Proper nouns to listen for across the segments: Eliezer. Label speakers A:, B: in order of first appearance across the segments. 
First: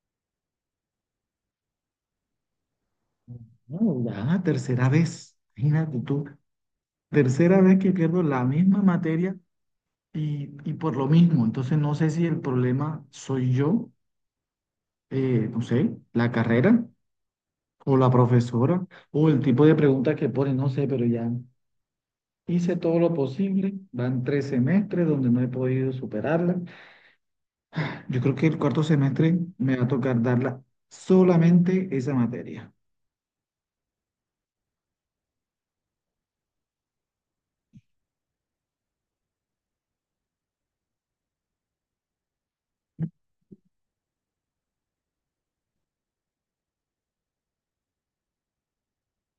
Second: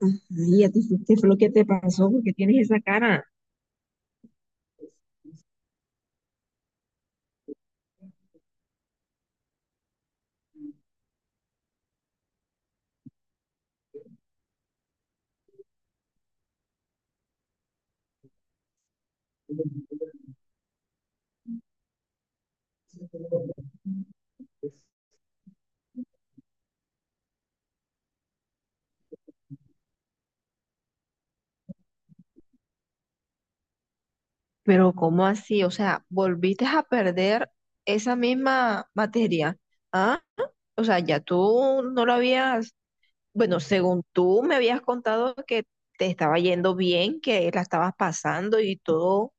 A: Ajá. ¿Y a ti qué fue lo que te pasó? ¿Porque tienes esa cara?
B: No, ya, tercera vez. Imagínate tú, tercera vez que pierdo la misma materia y por lo mismo. Entonces no sé si el problema soy yo, no sé, la carrera o la profesora o el tipo de preguntas que pone, no sé, pero ya hice todo lo posible. Van tres semestres donde no he podido superarla. Yo creo que el cuarto semestre me va a tocar darla, solamente esa materia.
A: Pero ¿cómo así? O sea, volviste a perder esa misma materia. ¿Ah? O sea, ya tú no lo habías, bueno, según tú me habías contado que te estaba yendo bien, que la estabas pasando y todo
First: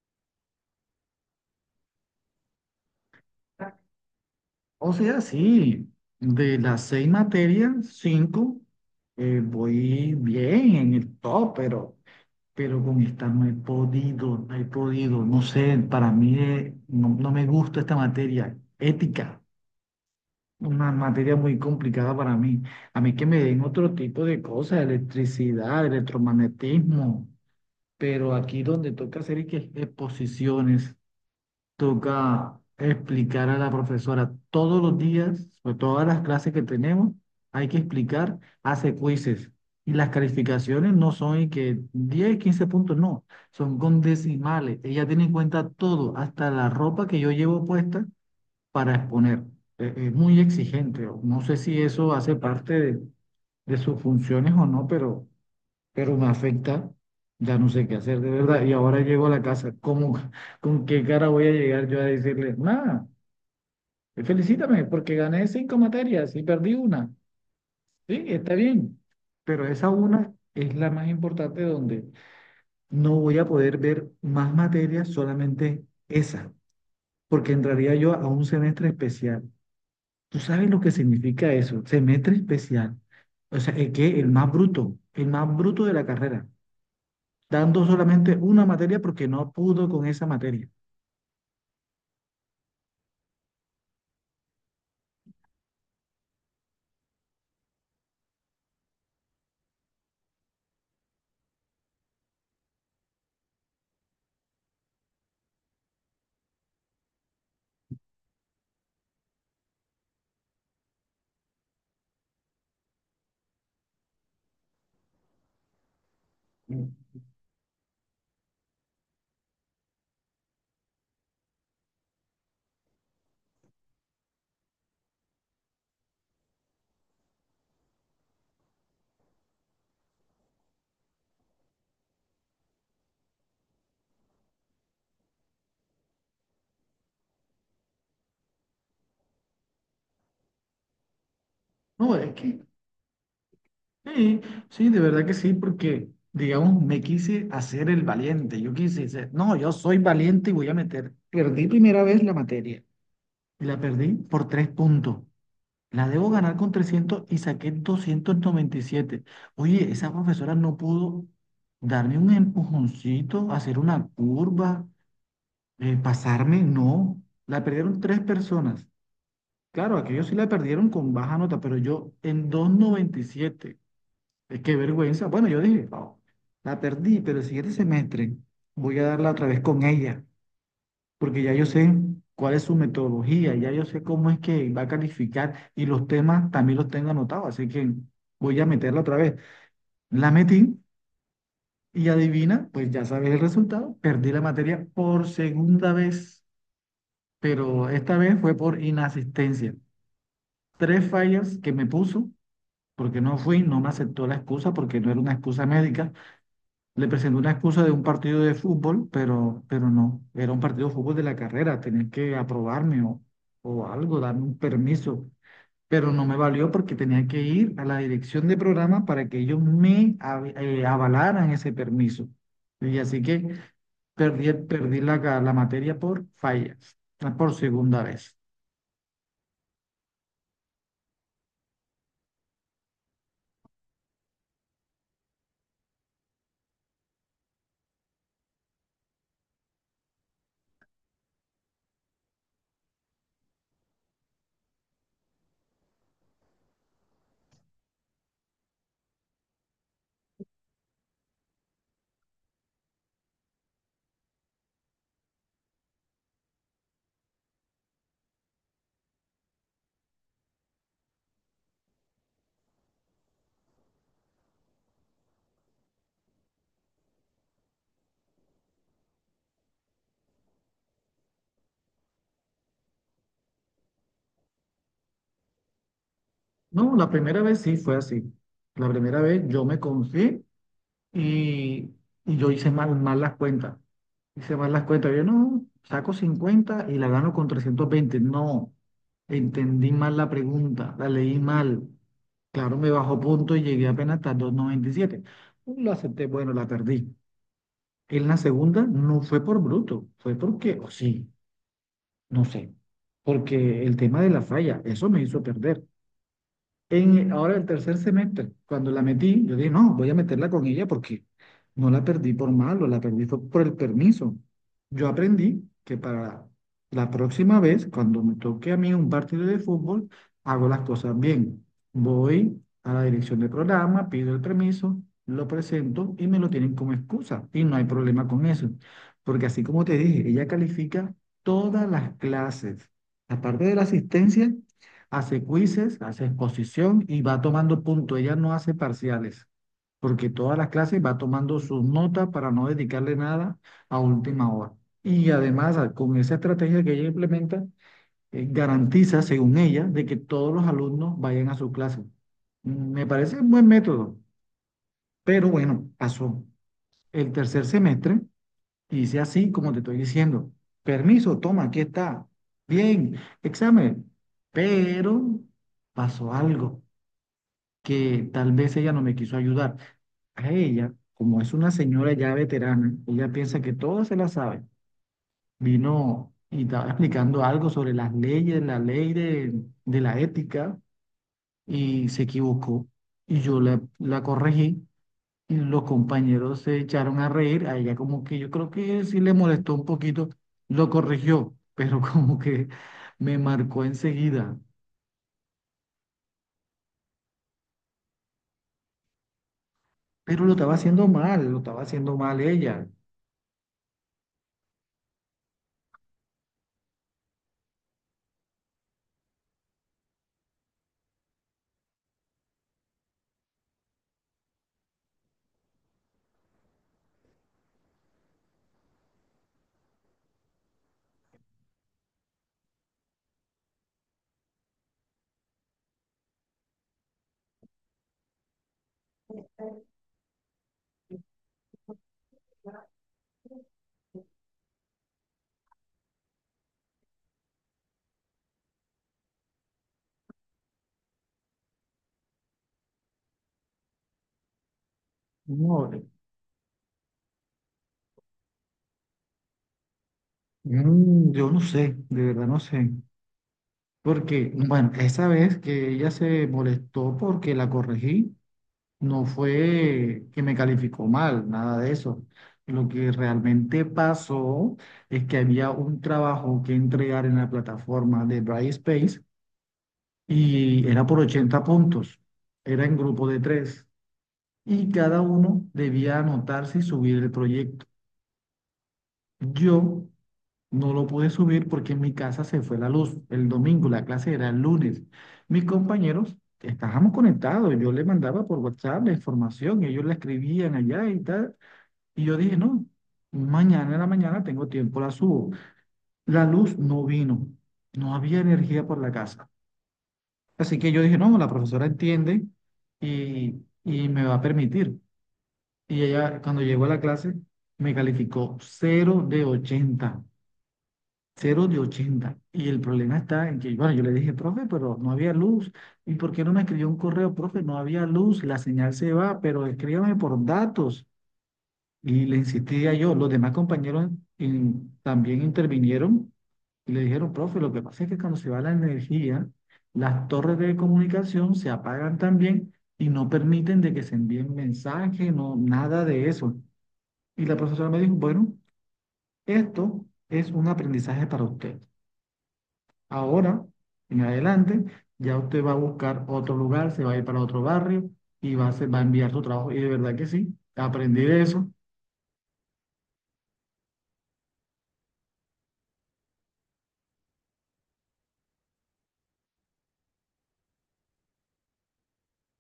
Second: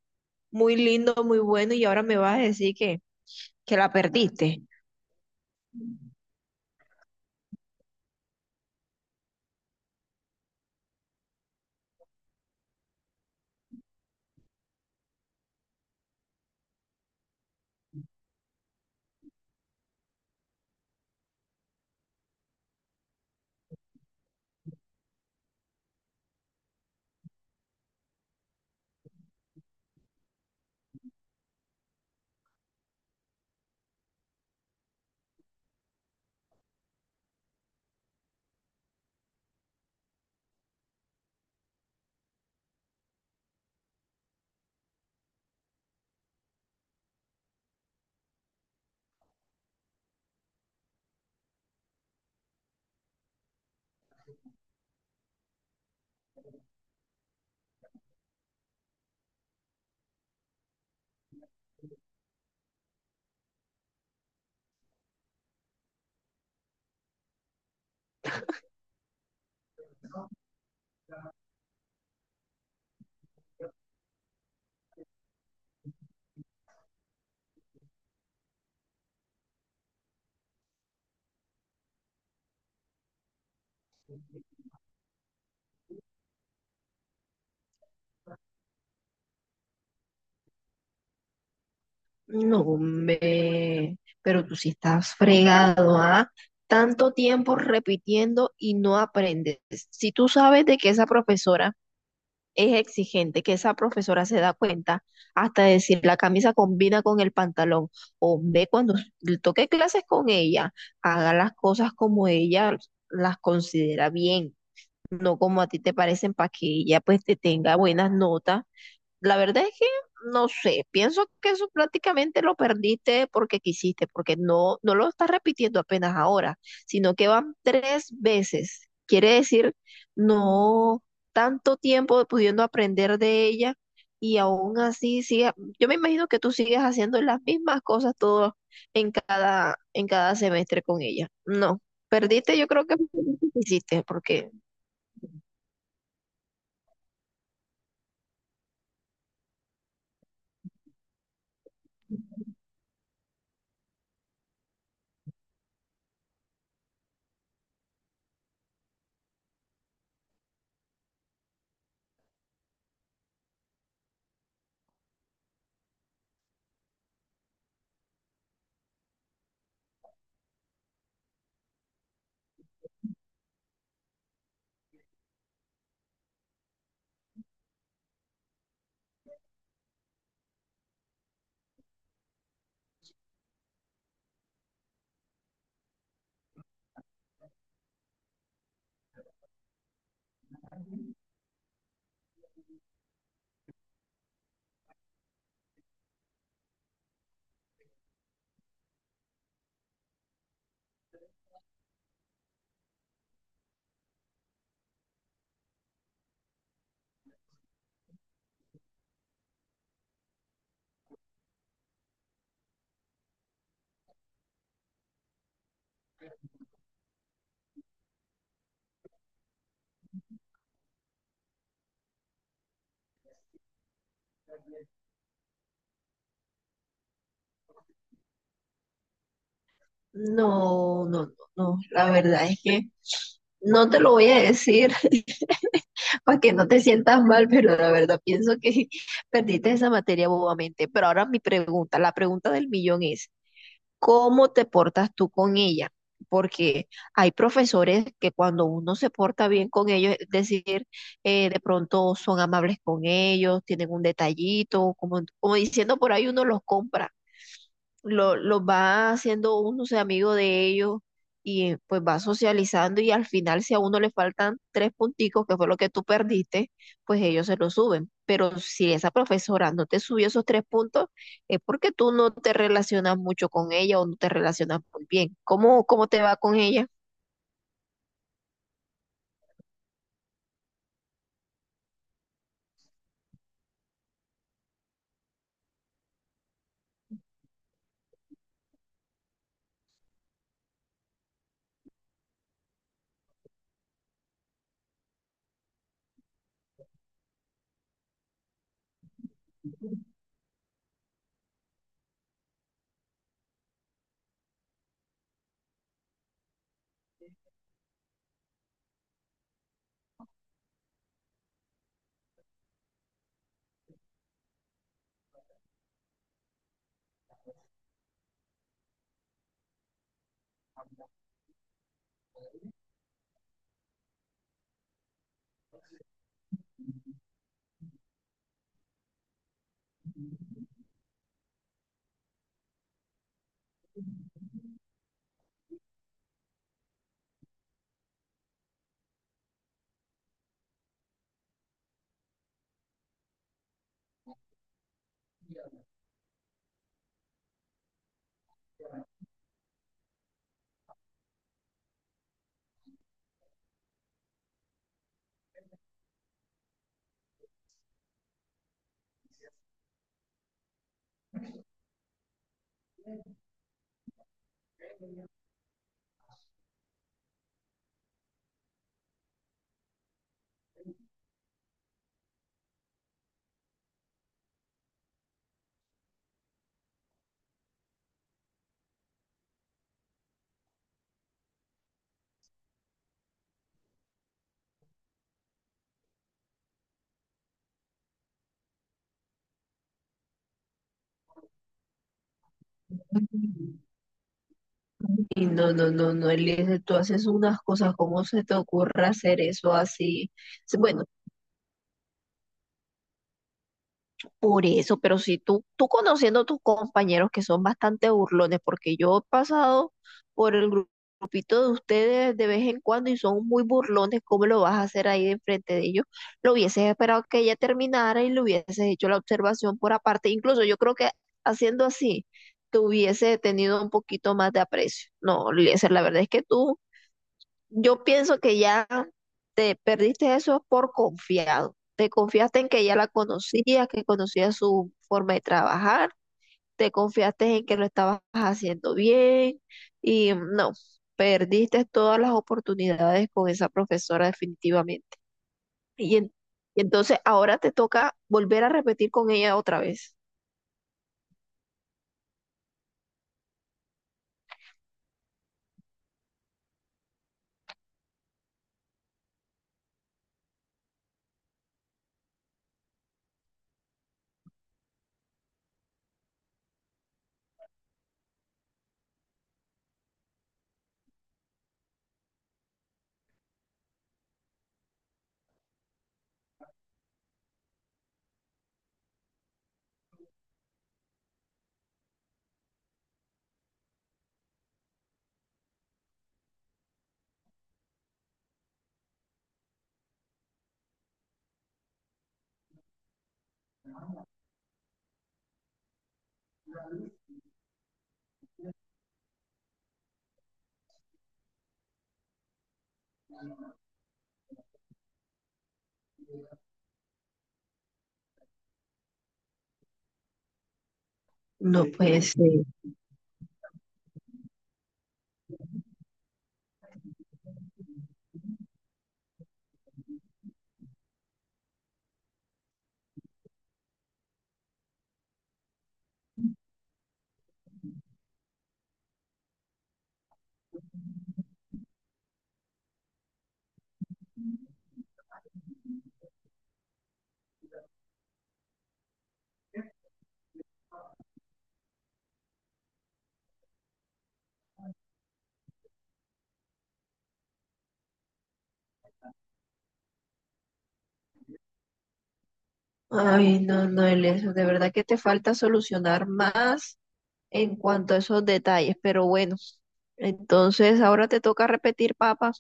A: muy lindo, muy bueno, y ahora me vas a decir que la perdiste.
B: O sea, sí, de las seis materias, cinco, voy bien en el top, pero con esta no he podido, no sé, para mí no, no me gusta esta materia, ética, una materia muy complicada para mí. A mí que me den otro tipo de cosas, electricidad, electromagnetismo, pero aquí donde toca hacer y que exposiciones, toca explicar a la profesora todos los días sobre todas las clases que tenemos, hay que explicar, hace quizzes. Y las calificaciones no son y que 10, 15 puntos, no, son con decimales. Ella tiene en cuenta todo, hasta la ropa que yo llevo puesta para exponer. Es muy exigente. No sé si eso hace parte de, sus funciones o no, pero me afecta, ya no sé qué hacer de verdad. Y ahora llego a la casa, ¿cómo, con qué cara voy a llegar yo a decirle, nada, felicítame porque gané cinco materias y perdí una? Sí, está bien, pero esa una es la más importante, donde no voy a poder ver más materias, solamente esa, porque entraría yo a un semestre especial. ¿Tú sabes lo que significa eso? Semestre especial. O sea, el que el más bruto de la carrera, dando solamente una materia porque no pudo con esa materia.
A: No, hombre, pero tú sí estás fregado, ¿ah? Tanto tiempo repitiendo y no aprendes. Si tú sabes de que esa profesora es exigente, que esa profesora se da cuenta hasta decir la camisa combina con el pantalón, hombre, cuando le toque clases con ella, haga las cosas como ella las considera bien, no como a ti te parecen, para que ella pues te tenga buenas notas. La verdad es que no sé, pienso que eso prácticamente lo perdiste porque quisiste, porque no lo estás repitiendo apenas ahora, sino que van tres veces. Quiere decir, no, tanto tiempo pudiendo aprender de ella y aún así sigue. Yo me imagino que tú sigues haciendo las mismas cosas todo en cada semestre con ella. No,
B: No, es
A: perdiste,
B: que
A: yo creo que perdiste,
B: sí,
A: porque
B: sí, de verdad que sí, porque, digamos, me quise hacer el valiente. Yo quise decir, no, yo soy valiente y voy a meter. Perdí primera vez la materia y la perdí por 3 puntos. La debo ganar con 300 y saqué 297. Oye, esa profesora no pudo darme un empujoncito, hacer una curva, pasarme, no. La perdieron tres personas. Claro, aquellos sí la perdieron con baja nota, pero yo en 2,97. Es que vergüenza. Bueno, yo dije: "No, la perdí, pero el siguiente semestre voy a darla otra vez con ella, porque ya yo sé cuál es su metodología, ya yo sé cómo es que va a calificar y los temas también los tengo anotados, así que voy a meterla otra vez". La metí y adivina, pues ya sabes el resultado, perdí la materia por segunda vez, pero esta vez fue por inasistencia. Tres fallas que me puso porque no fui, no me aceptó la excusa porque no era una excusa médica. Le presenté una excusa de un partido de fútbol, pero no, era un partido de fútbol de la carrera, tenía que aprobarme o algo, darme un permiso, pero no me valió porque tenía que ir a la dirección de programa para que ellos me avalaran ese permiso. Y así que perdí la materia por fallas, por segunda vez.
A: no, no, no, no. La verdad es que no te lo voy a decir para que no te sientas mal, pero la verdad pienso que perdiste esa materia bobamente. Pero ahora mi pregunta, la pregunta del millón es, ¿cómo te portas tú con ella? Porque hay profesores que cuando uno se porta bien con ellos, es decir, de pronto son amables con ellos, tienen un detallito, como diciendo por ahí uno los compra, los va haciendo uno se amigo de ellos y pues va socializando y al final si a uno le faltan tres punticos, que fue lo que tú perdiste, pues ellos se lo suben. Pero si esa profesora no te subió esos tres puntos, es porque tú no te relacionas mucho con ella o no te relacionas muy bien. Cómo te va con ella?
B: No, la primera vez sí fue así. La primera vez yo me confié. Y, y yo hice mal las cuentas. Hice mal las cuentas. Yo no, saco 50 y la gano con 320. No, entendí mal la pregunta, la leí mal. Claro, me bajó punto y llegué apenas hasta 297. Lo acepté, bueno, la perdí. En la segunda no fue por bruto, fue porque, o sí, no sé, porque el tema de la falla, eso me hizo perder. Ahora el tercer semestre, cuando la metí, yo dije, no, voy a meterla con ella porque no la perdí por malo, la perdí fue por el permiso. Yo aprendí que para la próxima vez, cuando me toque a mí un partido de fútbol, hago las cosas bien. Voy a la dirección del programa, pido el permiso, lo presento y me lo tienen como excusa. Y no hay problema con eso, porque así como te dije, ella califica todas las clases. Aparte de la asistencia, hace quizzes, hace exposición y va tomando puntos. Ella no hace parciales, porque todas las clases va tomando sus notas para no dedicarle nada a última hora. Y además, con esa estrategia que ella implementa, garantiza, según ella, de que todos los alumnos vayan a su clase. Mm, me parece un buen método, pero bueno, pasó el tercer semestre y hice así como te estoy diciendo. Permiso, toma, aquí está. Bien, examen. Pero pasó algo que tal vez ella no me quiso ayudar. A ella, como es una señora ya veterana, ella piensa que todo se la sabe. Vino y estaba explicando algo sobre las leyes, la ley de, la ética, y se equivocó. Y yo la corregí y los compañeros se echaron a reír. A ella como que yo creo que sí le molestó un poquito, lo corrigió, pero como que me marcó enseguida.
A: Y no, no, no, no, Eliezer, tú haces unas cosas, ¿cómo se te ocurre hacer eso así?
B: Pero lo estaba
A: Sí, bueno,
B: haciendo mal, lo estaba haciendo mal ella.
A: por eso, pero si tú conociendo a tus compañeros que son bastante burlones, porque yo he pasado por el gru- grupito de ustedes de vez en cuando y son muy burlones, ¿cómo lo vas a hacer ahí de frente de ellos? Lo hubieses esperado que ella terminara y le hubieses hecho la observación por aparte. Incluso yo creo que haciendo así, te hubiese tenido un poquito más de aprecio. No, Eliezer, la verdad es que tú, yo pienso que ya te perdiste eso por confiado. Te confiaste en que ya la conocías, que conocías su forma de trabajar, te confiaste en que lo estabas haciendo bien y no, perdiste todas las oportunidades con esa profesora definitivamente.
B: No.
A: Y, en- y entonces ahora te toca volver a repetir con ella otra vez.
B: Yo no sé, de verdad no sé. Porque, bueno, esa vez que ella se molestó porque la corregí, no fue que me calificó mal, nada de eso. Lo que realmente pasó es que había un trabajo que entregar en la plataforma de Brightspace y era por 80 puntos. Era en grupo de tres y cada uno debía anotarse y subir el proyecto. Yo no lo pude subir porque en mi casa se fue la luz el domingo, la clase era el lunes. Mis compañeros estábamos conectados, yo les mandaba por WhatsApp la información, ellos la escribían allá y tal. Y yo dije, no, mañana en la mañana tengo tiempo, la subo. La luz no vino, no había energía por la casa. Así que yo dije, no, la profesora entiende y, y me va a permitir. Y ella, cuando llegó a la clase, me calificó 0 de 80. Cero de
A: No puede
B: ochenta
A: ser.
B: Y el problema está en que, bueno, yo le dije, profe, pero no había luz. ¿Y por qué no me escribió un correo, profe? No había luz, la señal se va, pero escríbame por datos. Y le insistía yo. Los demás compañeros también intervinieron y le dijeron, profe, lo que pasa es que cuando se va la energía, las torres de comunicación se apagan también y no permiten de que se envíen mensajes, no, nada de eso. Y la profesora me dijo, bueno, esto es un aprendizaje para usted. Ahora, en adelante, ya usted va a buscar otro lugar, se va a ir para otro barrio y va a, va a enviar su trabajo. Y de verdad que sí, aprendí de eso.
A: Ay, no, no, Elias, de verdad que te falta solucionar más en cuanto a esos detalles, pero bueno, entonces ahora te toca repetir, papá,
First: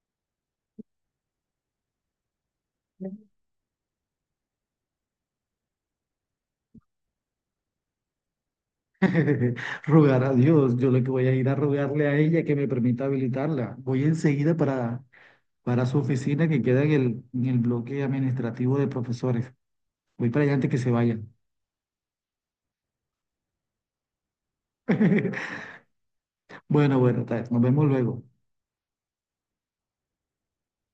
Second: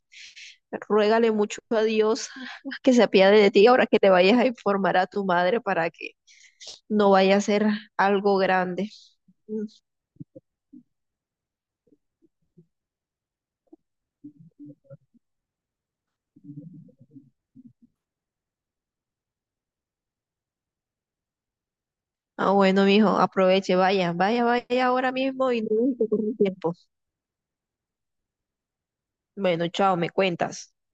A: ruégale mucho a Dios que se apiade de ti ahora que te vayas a informar a tu madre para que no vaya a ser algo grande. Mm.
B: Rogar a Dios, yo lo que voy a ir a rogarle a ella que me permita habilitarla. Voy enseguida para su oficina que queda en el bloque administrativo de profesores. Voy para allá antes que se vayan.
A: Ah, bueno, mijo, aproveche, vaya, vaya, vaya ahora mismo y no se corre el tiempo.
B: Bueno, bueno, tal, nos vemos luego.
A: Bueno, chao, me cuentas.